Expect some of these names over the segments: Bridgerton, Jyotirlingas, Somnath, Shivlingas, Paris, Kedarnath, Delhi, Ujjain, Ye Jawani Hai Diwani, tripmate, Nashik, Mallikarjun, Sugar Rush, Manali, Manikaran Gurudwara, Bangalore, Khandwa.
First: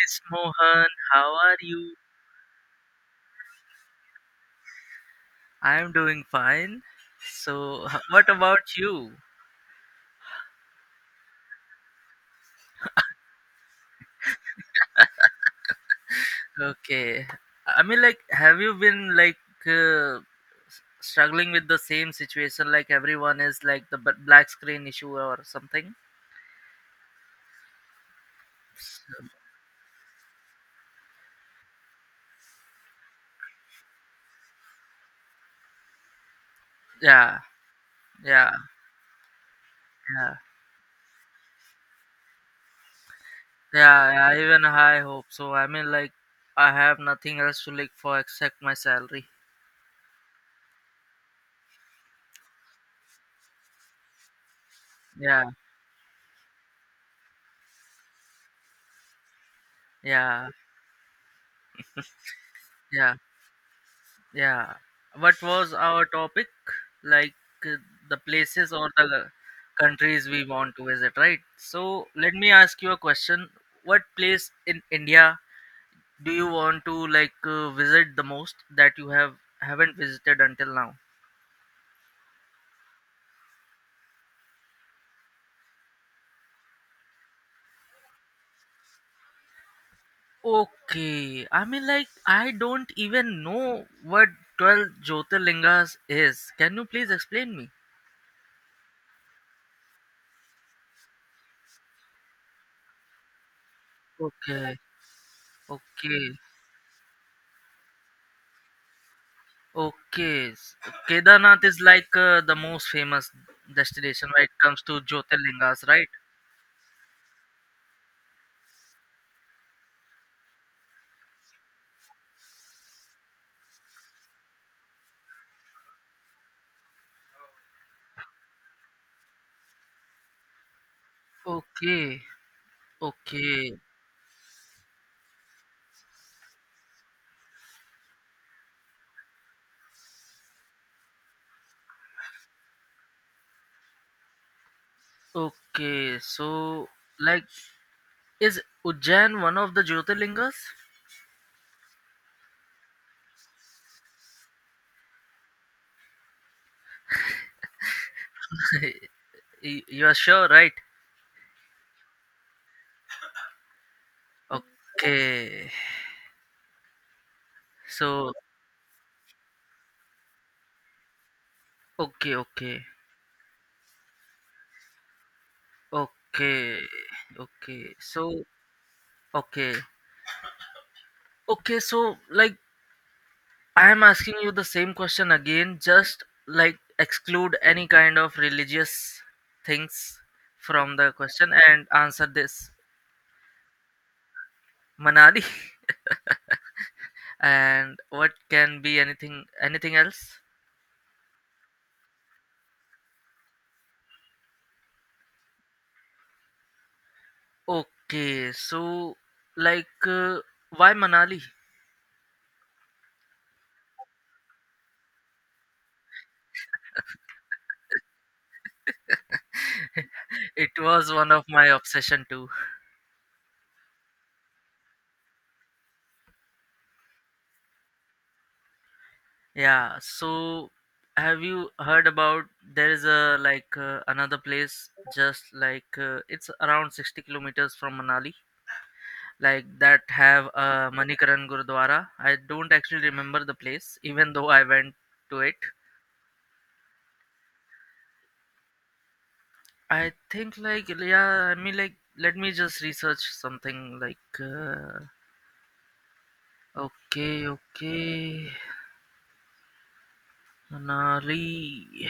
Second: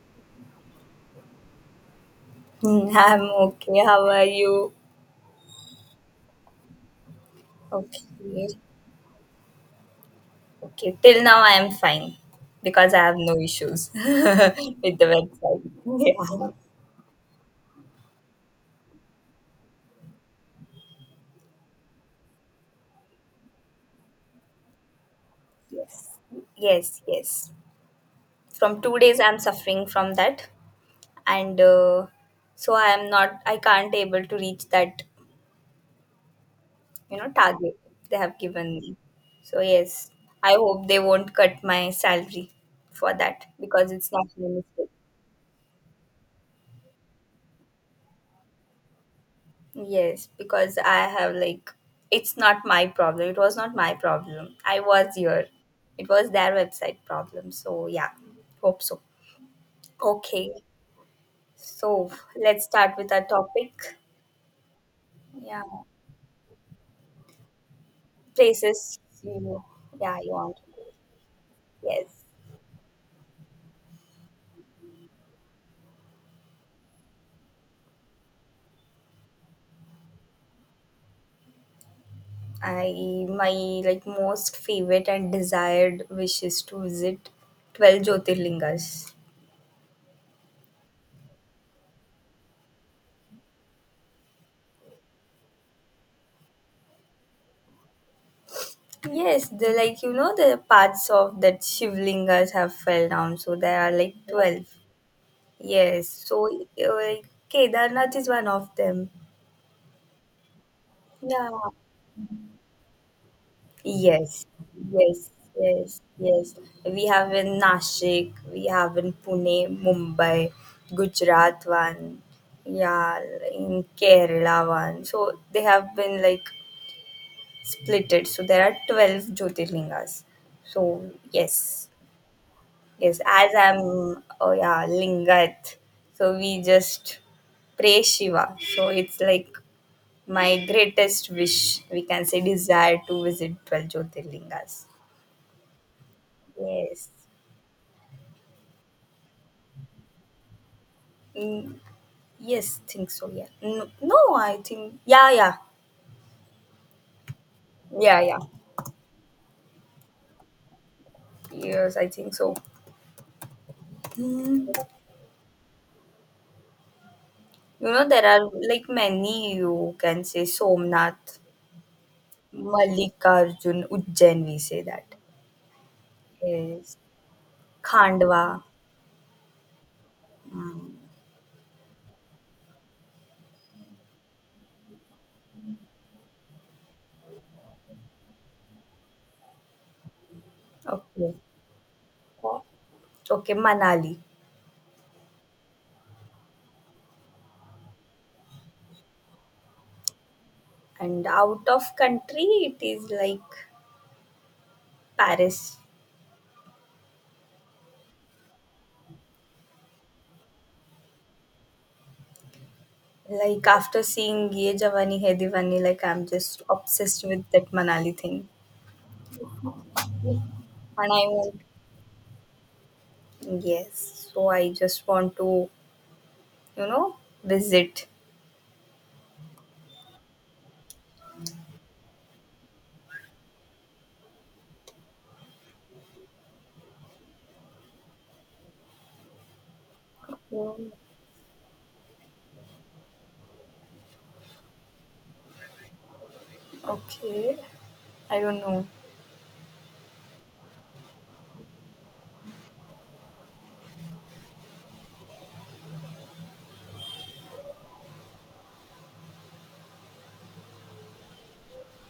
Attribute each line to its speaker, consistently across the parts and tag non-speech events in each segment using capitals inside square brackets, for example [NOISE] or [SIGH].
Speaker 1: Miss Mohan, how are you?
Speaker 2: Hmm, I'm okay. How are you?
Speaker 1: I'm doing fine. So, what
Speaker 2: Okay.
Speaker 1: about you?
Speaker 2: Okay. Till now, I am fine because I have no issues [LAUGHS] with the website. Yeah.
Speaker 1: Okay. I mean, like, have you been like uh, struggling with the same situation? Like, everyone is like the black screen issue or something?
Speaker 2: Yes. Yes. Yes. From 2 days, I'm suffering from that, and so I am not. I can't able to reach that
Speaker 1: Yeah,
Speaker 2: target they have
Speaker 1: yeah,
Speaker 2: given me. So yes,
Speaker 1: yeah,
Speaker 2: I hope they won't cut my salary for that because it's
Speaker 1: yeah,
Speaker 2: not
Speaker 1: yeah.
Speaker 2: my
Speaker 1: Even
Speaker 2: mistake.
Speaker 1: I hope so. I mean, like, I have nothing else to look for except my salary.
Speaker 2: Yes, because I have like it's not my problem. It was not my problem. I was
Speaker 1: Yeah,
Speaker 2: here. It was their website problem. So yeah, hope so.
Speaker 1: yeah,
Speaker 2: Okay. So let's start with
Speaker 1: yeah.
Speaker 2: our topic.
Speaker 1: Yeah. What
Speaker 2: Yeah.
Speaker 1: was our topic? Like uh, the places or
Speaker 2: Places
Speaker 1: the
Speaker 2: you, yeah,
Speaker 1: countries
Speaker 2: you
Speaker 1: we
Speaker 2: want.
Speaker 1: want to visit, right? So
Speaker 2: Yes.
Speaker 1: let me ask you a question. What place in India do you want to like visit the most that you have haven't visited until now?
Speaker 2: I my like most favorite and desired wish is to visit 12 Jyotirlingas.
Speaker 1: Okay. I mean, like, I don't even know what 12 Jyotirlingas is. Can you please explain me?
Speaker 2: Yes, the like the parts of that Shivlingas have fell down, so there are like 12.
Speaker 1: Okay.
Speaker 2: Yes,
Speaker 1: Okay.
Speaker 2: so like Kedarnath is one of them.
Speaker 1: Okay. Kedarnath
Speaker 2: Yeah.
Speaker 1: is like the most famous destination when
Speaker 2: Yes,
Speaker 1: it comes to
Speaker 2: yes,
Speaker 1: Jyotirlingas,
Speaker 2: yes,
Speaker 1: right?
Speaker 2: yes. We have in Nashik, we have in Pune, Mumbai, Gujarat one, yeah, in Kerala one. So they have been like splitted. So there are 12 Jyotirlingas. So, yes.
Speaker 1: Okay,
Speaker 2: Yes, as
Speaker 1: okay,
Speaker 2: I'm, oh yeah, Lingat. So we just pray Shiva. So it's like my greatest wish, we can say desire to visit 12 Jyotirlingas.
Speaker 1: okay. So,
Speaker 2: Yes.
Speaker 1: like, is Ujjain one of the Jyotirlingas?
Speaker 2: Mm, yes, think so, yeah. No, no, I think, yeah, yeah, yeah, yeah.
Speaker 1: You are sure, right?
Speaker 2: Yes, I think so. Mm,
Speaker 1: Okay.
Speaker 2: there
Speaker 1: So,
Speaker 2: are like many, you can say Somnath,
Speaker 1: okay, okay,
Speaker 2: Mallikarjun, Ujjain, we say that.
Speaker 1: okay,
Speaker 2: Yes.
Speaker 1: okay. So,
Speaker 2: Khandwa.
Speaker 1: okay, okay. So, like, I am asking you the same question again, just like exclude any kind of religious things from the
Speaker 2: Okay.
Speaker 1: question and answer this.
Speaker 2: Okay, Manali.
Speaker 1: Manali. [LAUGHS] And what can be anything else?
Speaker 2: And out of country, it is like Paris.
Speaker 1: Okay, so like why Manali?
Speaker 2: Like after seeing Ye Jawani Hai Diwani, like I'm just obsessed with that Manali thing.
Speaker 1: [LAUGHS] it
Speaker 2: And
Speaker 1: was
Speaker 2: I
Speaker 1: one of
Speaker 2: want,
Speaker 1: my obsession too.
Speaker 2: yes, so I just want to, you know, visit.
Speaker 1: Yeah, so have you heard about there is a like another place just like it's around 60 kilometers from Manali like that have a
Speaker 2: Mm,
Speaker 1: Manikaran Gurudwara. I don't actually remember the place even though I went to it.
Speaker 2: okay, I don't know.
Speaker 1: I think like, yeah, I mean, like, let me just research something like okay, okay. Manali.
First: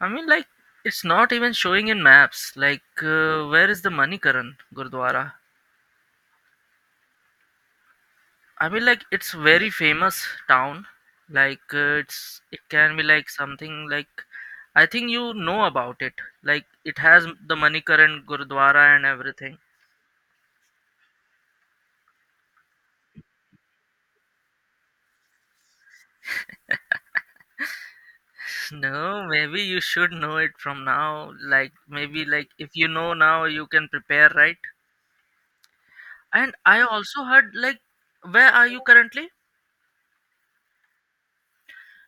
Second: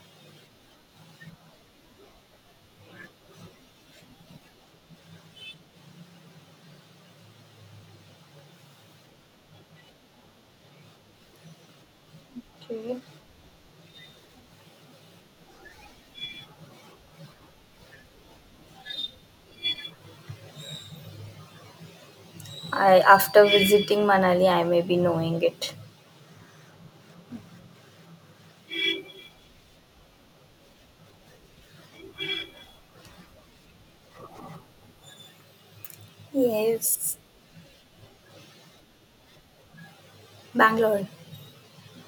Speaker 1: I mean, like, it's not even showing in maps. Like, where is the Manikaran Gurdwara? I mean, like, it's very famous town. Like, it can
Speaker 2: Okay.
Speaker 1: be like something like I think you know about it. Like, it has the Manikaran Gurdwara and everything.
Speaker 2: I, after visiting Manali, I may be knowing it.
Speaker 1: [LAUGHS] No, maybe you should know it from now. Like, maybe like if you know now, you can prepare, right? And I
Speaker 2: Yes,
Speaker 1: also heard like, where are you currently?
Speaker 2: Bangalore.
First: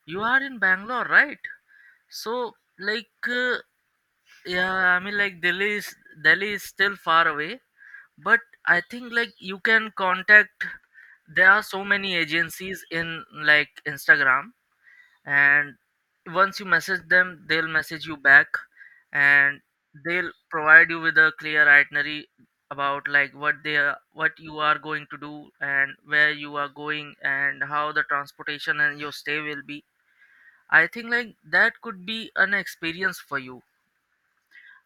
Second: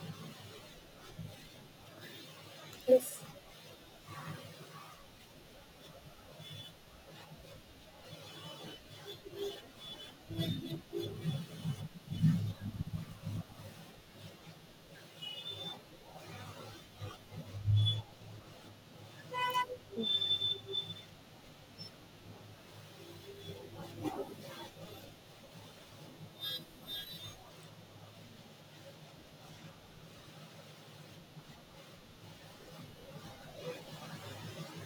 Speaker 1: You are in Bangalore, right? So, like,
Speaker 2: Yes.
Speaker 1: yeah, I mean, like, Delhi is still far away, but I think like you can contact, there are so many agencies in like Instagram, and once you message them they'll message you back and they'll provide you with a clear itinerary about like what they are, what you are going to do and where you are going and how the transportation and your stay will be. I think like that could be an experience for you.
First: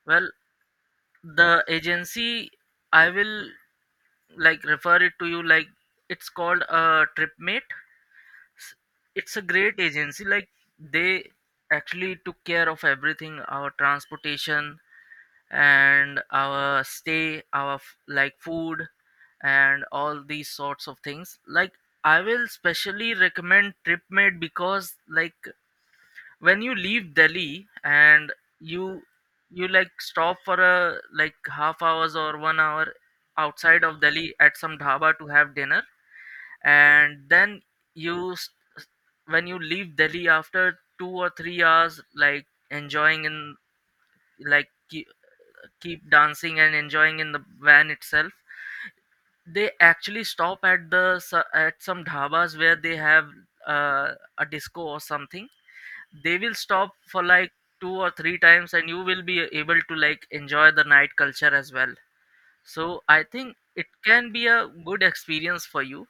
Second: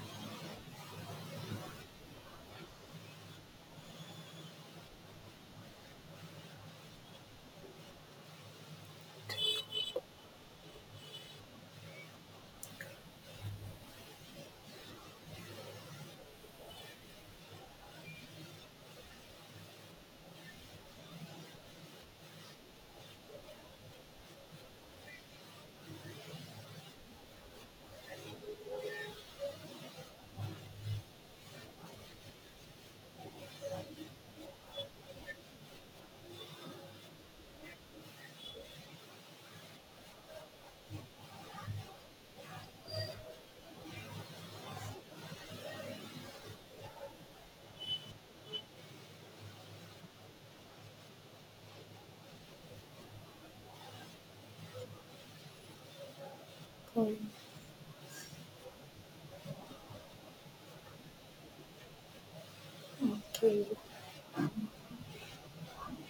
Speaker 1: Well, the agency I will like refer it to you. Like, it's called a tripmate. S- it's a great agency. Like, they actually took care of everything: our transportation and our stay, our like food and all these sorts of things. Like, I will specially recommend tripmate because like when you leave Delhi and you you like stop for a like half hours or 1 hour outside of Delhi at some dhaba to have dinner, and then you s- s- when you leave Delhi after 2 or 3 hours, like enjoying in like keep, keep dancing and enjoying in the van itself. They actually stop at at some dhabas where they have uh, a disco or something. They will stop
Speaker 2: Mm,
Speaker 1: for like two or three times and you will be able to like enjoy the night culture as well. So I think
Speaker 2: okay.
Speaker 1: it can be a good experience for you.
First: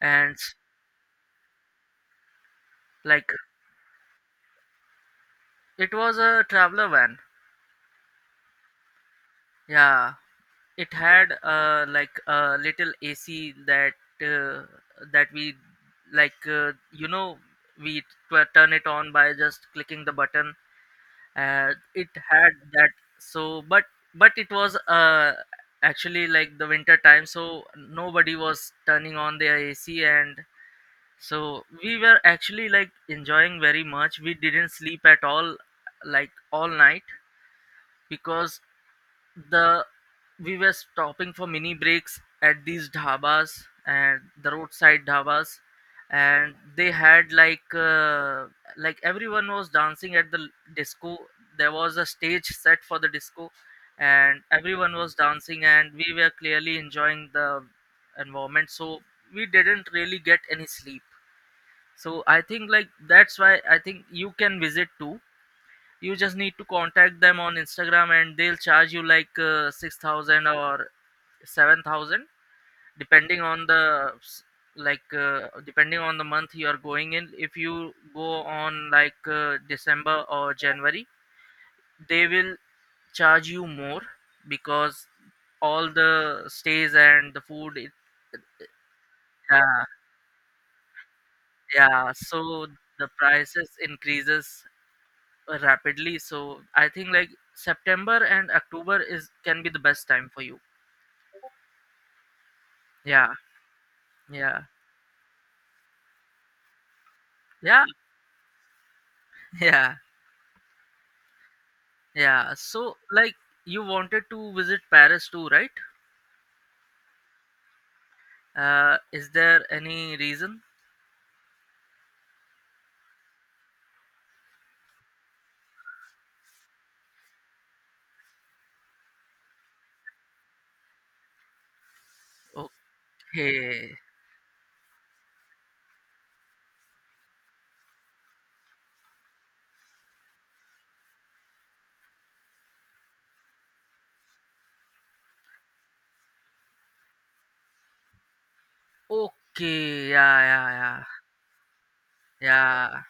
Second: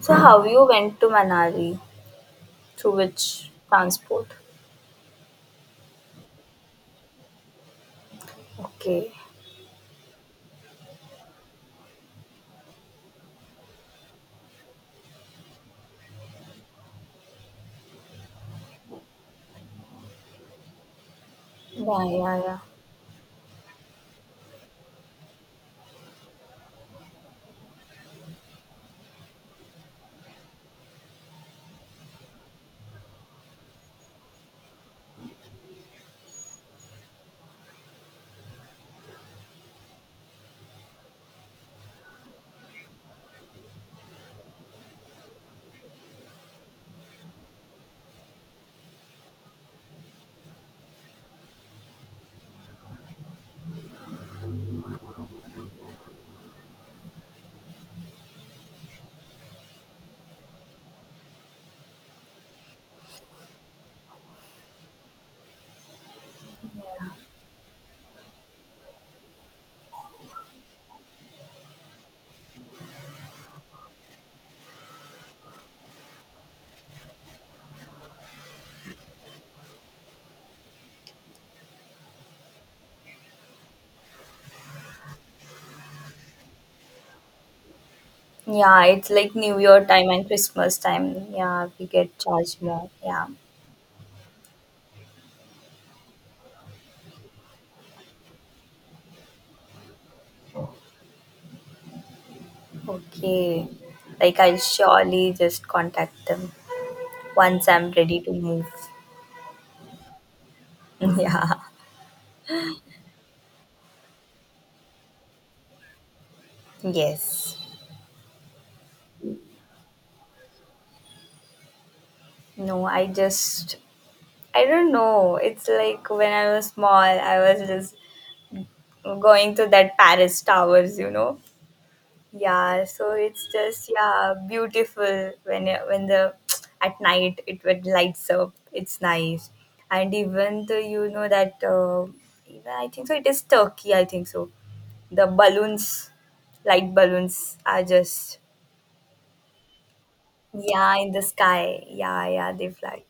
Speaker 2: So
Speaker 1: And,
Speaker 2: how you went to Manali? Through
Speaker 1: like,
Speaker 2: which transport?
Speaker 1: it was a traveler van.
Speaker 2: Okay.
Speaker 1: Yeah, it had like a little AC, that uh, that we, like, we turn it on by just clicking the button.
Speaker 2: Yeah,
Speaker 1: It
Speaker 2: yeah,
Speaker 1: had
Speaker 2: yeah.
Speaker 1: that. So, but it was actually like the winter time, so nobody was turning on their AC. And so we were actually like enjoying very much. We didn't sleep at all, like all night, because the we were stopping for mini breaks at these dhabas and the roadside dhabas, and they had like everyone was dancing at the disco. There was a stage set for the disco and everyone was dancing and we were clearly enjoying the environment. So we didn't really get any sleep. So I think like that's why I think you can visit too. You just need to contact them on Instagram and they'll charge you like 6,000 or 7,000, depending on like depending on the month you are going in. If you go on like December or January, they will charge you more because all the stays and the food, it,
Speaker 2: Yeah, it's like New Year
Speaker 1: yeah,
Speaker 2: time and Christmas time. Yeah, we
Speaker 1: yeah.
Speaker 2: get charged
Speaker 1: So
Speaker 2: more.
Speaker 1: the
Speaker 2: Yeah.
Speaker 1: prices increases rapidly. So I think like september and october is can be the best time for you. Yeah,
Speaker 2: Okay. Like I'll
Speaker 1: yeah,
Speaker 2: surely just contact them once
Speaker 1: yeah,
Speaker 2: I'm ready to move. [LAUGHS]
Speaker 1: yeah,
Speaker 2: Yeah.
Speaker 1: yeah. So, like, you wanted to visit Paris too, right?
Speaker 2: Yes.
Speaker 1: Is there any reason?
Speaker 2: No, I don't know. It's like when I was small, I was just going to that Paris towers. Yeah, so it's just
Speaker 1: Okay,
Speaker 2: yeah, beautiful when the [TSK] at night it would lights up. It's nice, and even the that even I think so. It is Turkey, I think so. The balloons, light balloons, are just
Speaker 1: okay, yeah,
Speaker 2: yeah
Speaker 1: yeah,
Speaker 2: in the sky. Yeah, yeah, they fly.
Speaker 1: yeah,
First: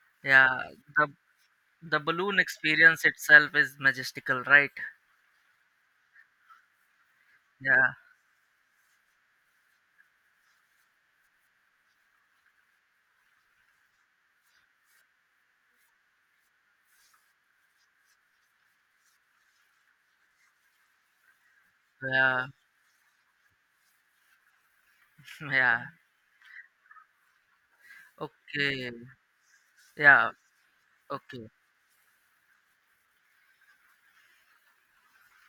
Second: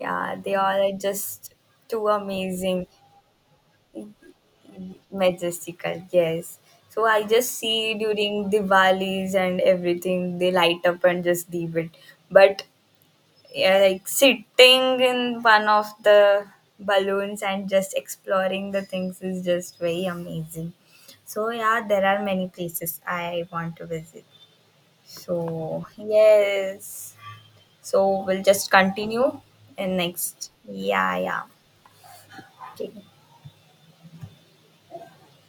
Speaker 2: Yeah,
Speaker 1: yeah,
Speaker 2: they
Speaker 1: yeah.
Speaker 2: all are
Speaker 1: The
Speaker 2: just too
Speaker 1: balloon
Speaker 2: amazing.
Speaker 1: experience itself is majestical, right?
Speaker 2: Majestical, yes. So I just
Speaker 1: Yeah,
Speaker 2: see during Diwalis and everything, they light up and just leave it. But yeah, like sitting in one of the balloons and just exploring the things is just very amazing. So yeah, there are
Speaker 1: yeah,
Speaker 2: many places I want to visit.
Speaker 1: [LAUGHS] yeah.
Speaker 2: So yes. So we'll just
Speaker 1: Okay,
Speaker 2: continue in
Speaker 1: yeah,
Speaker 2: next. Yeah, yeah.
Speaker 1: okay.
Speaker 2: Okay.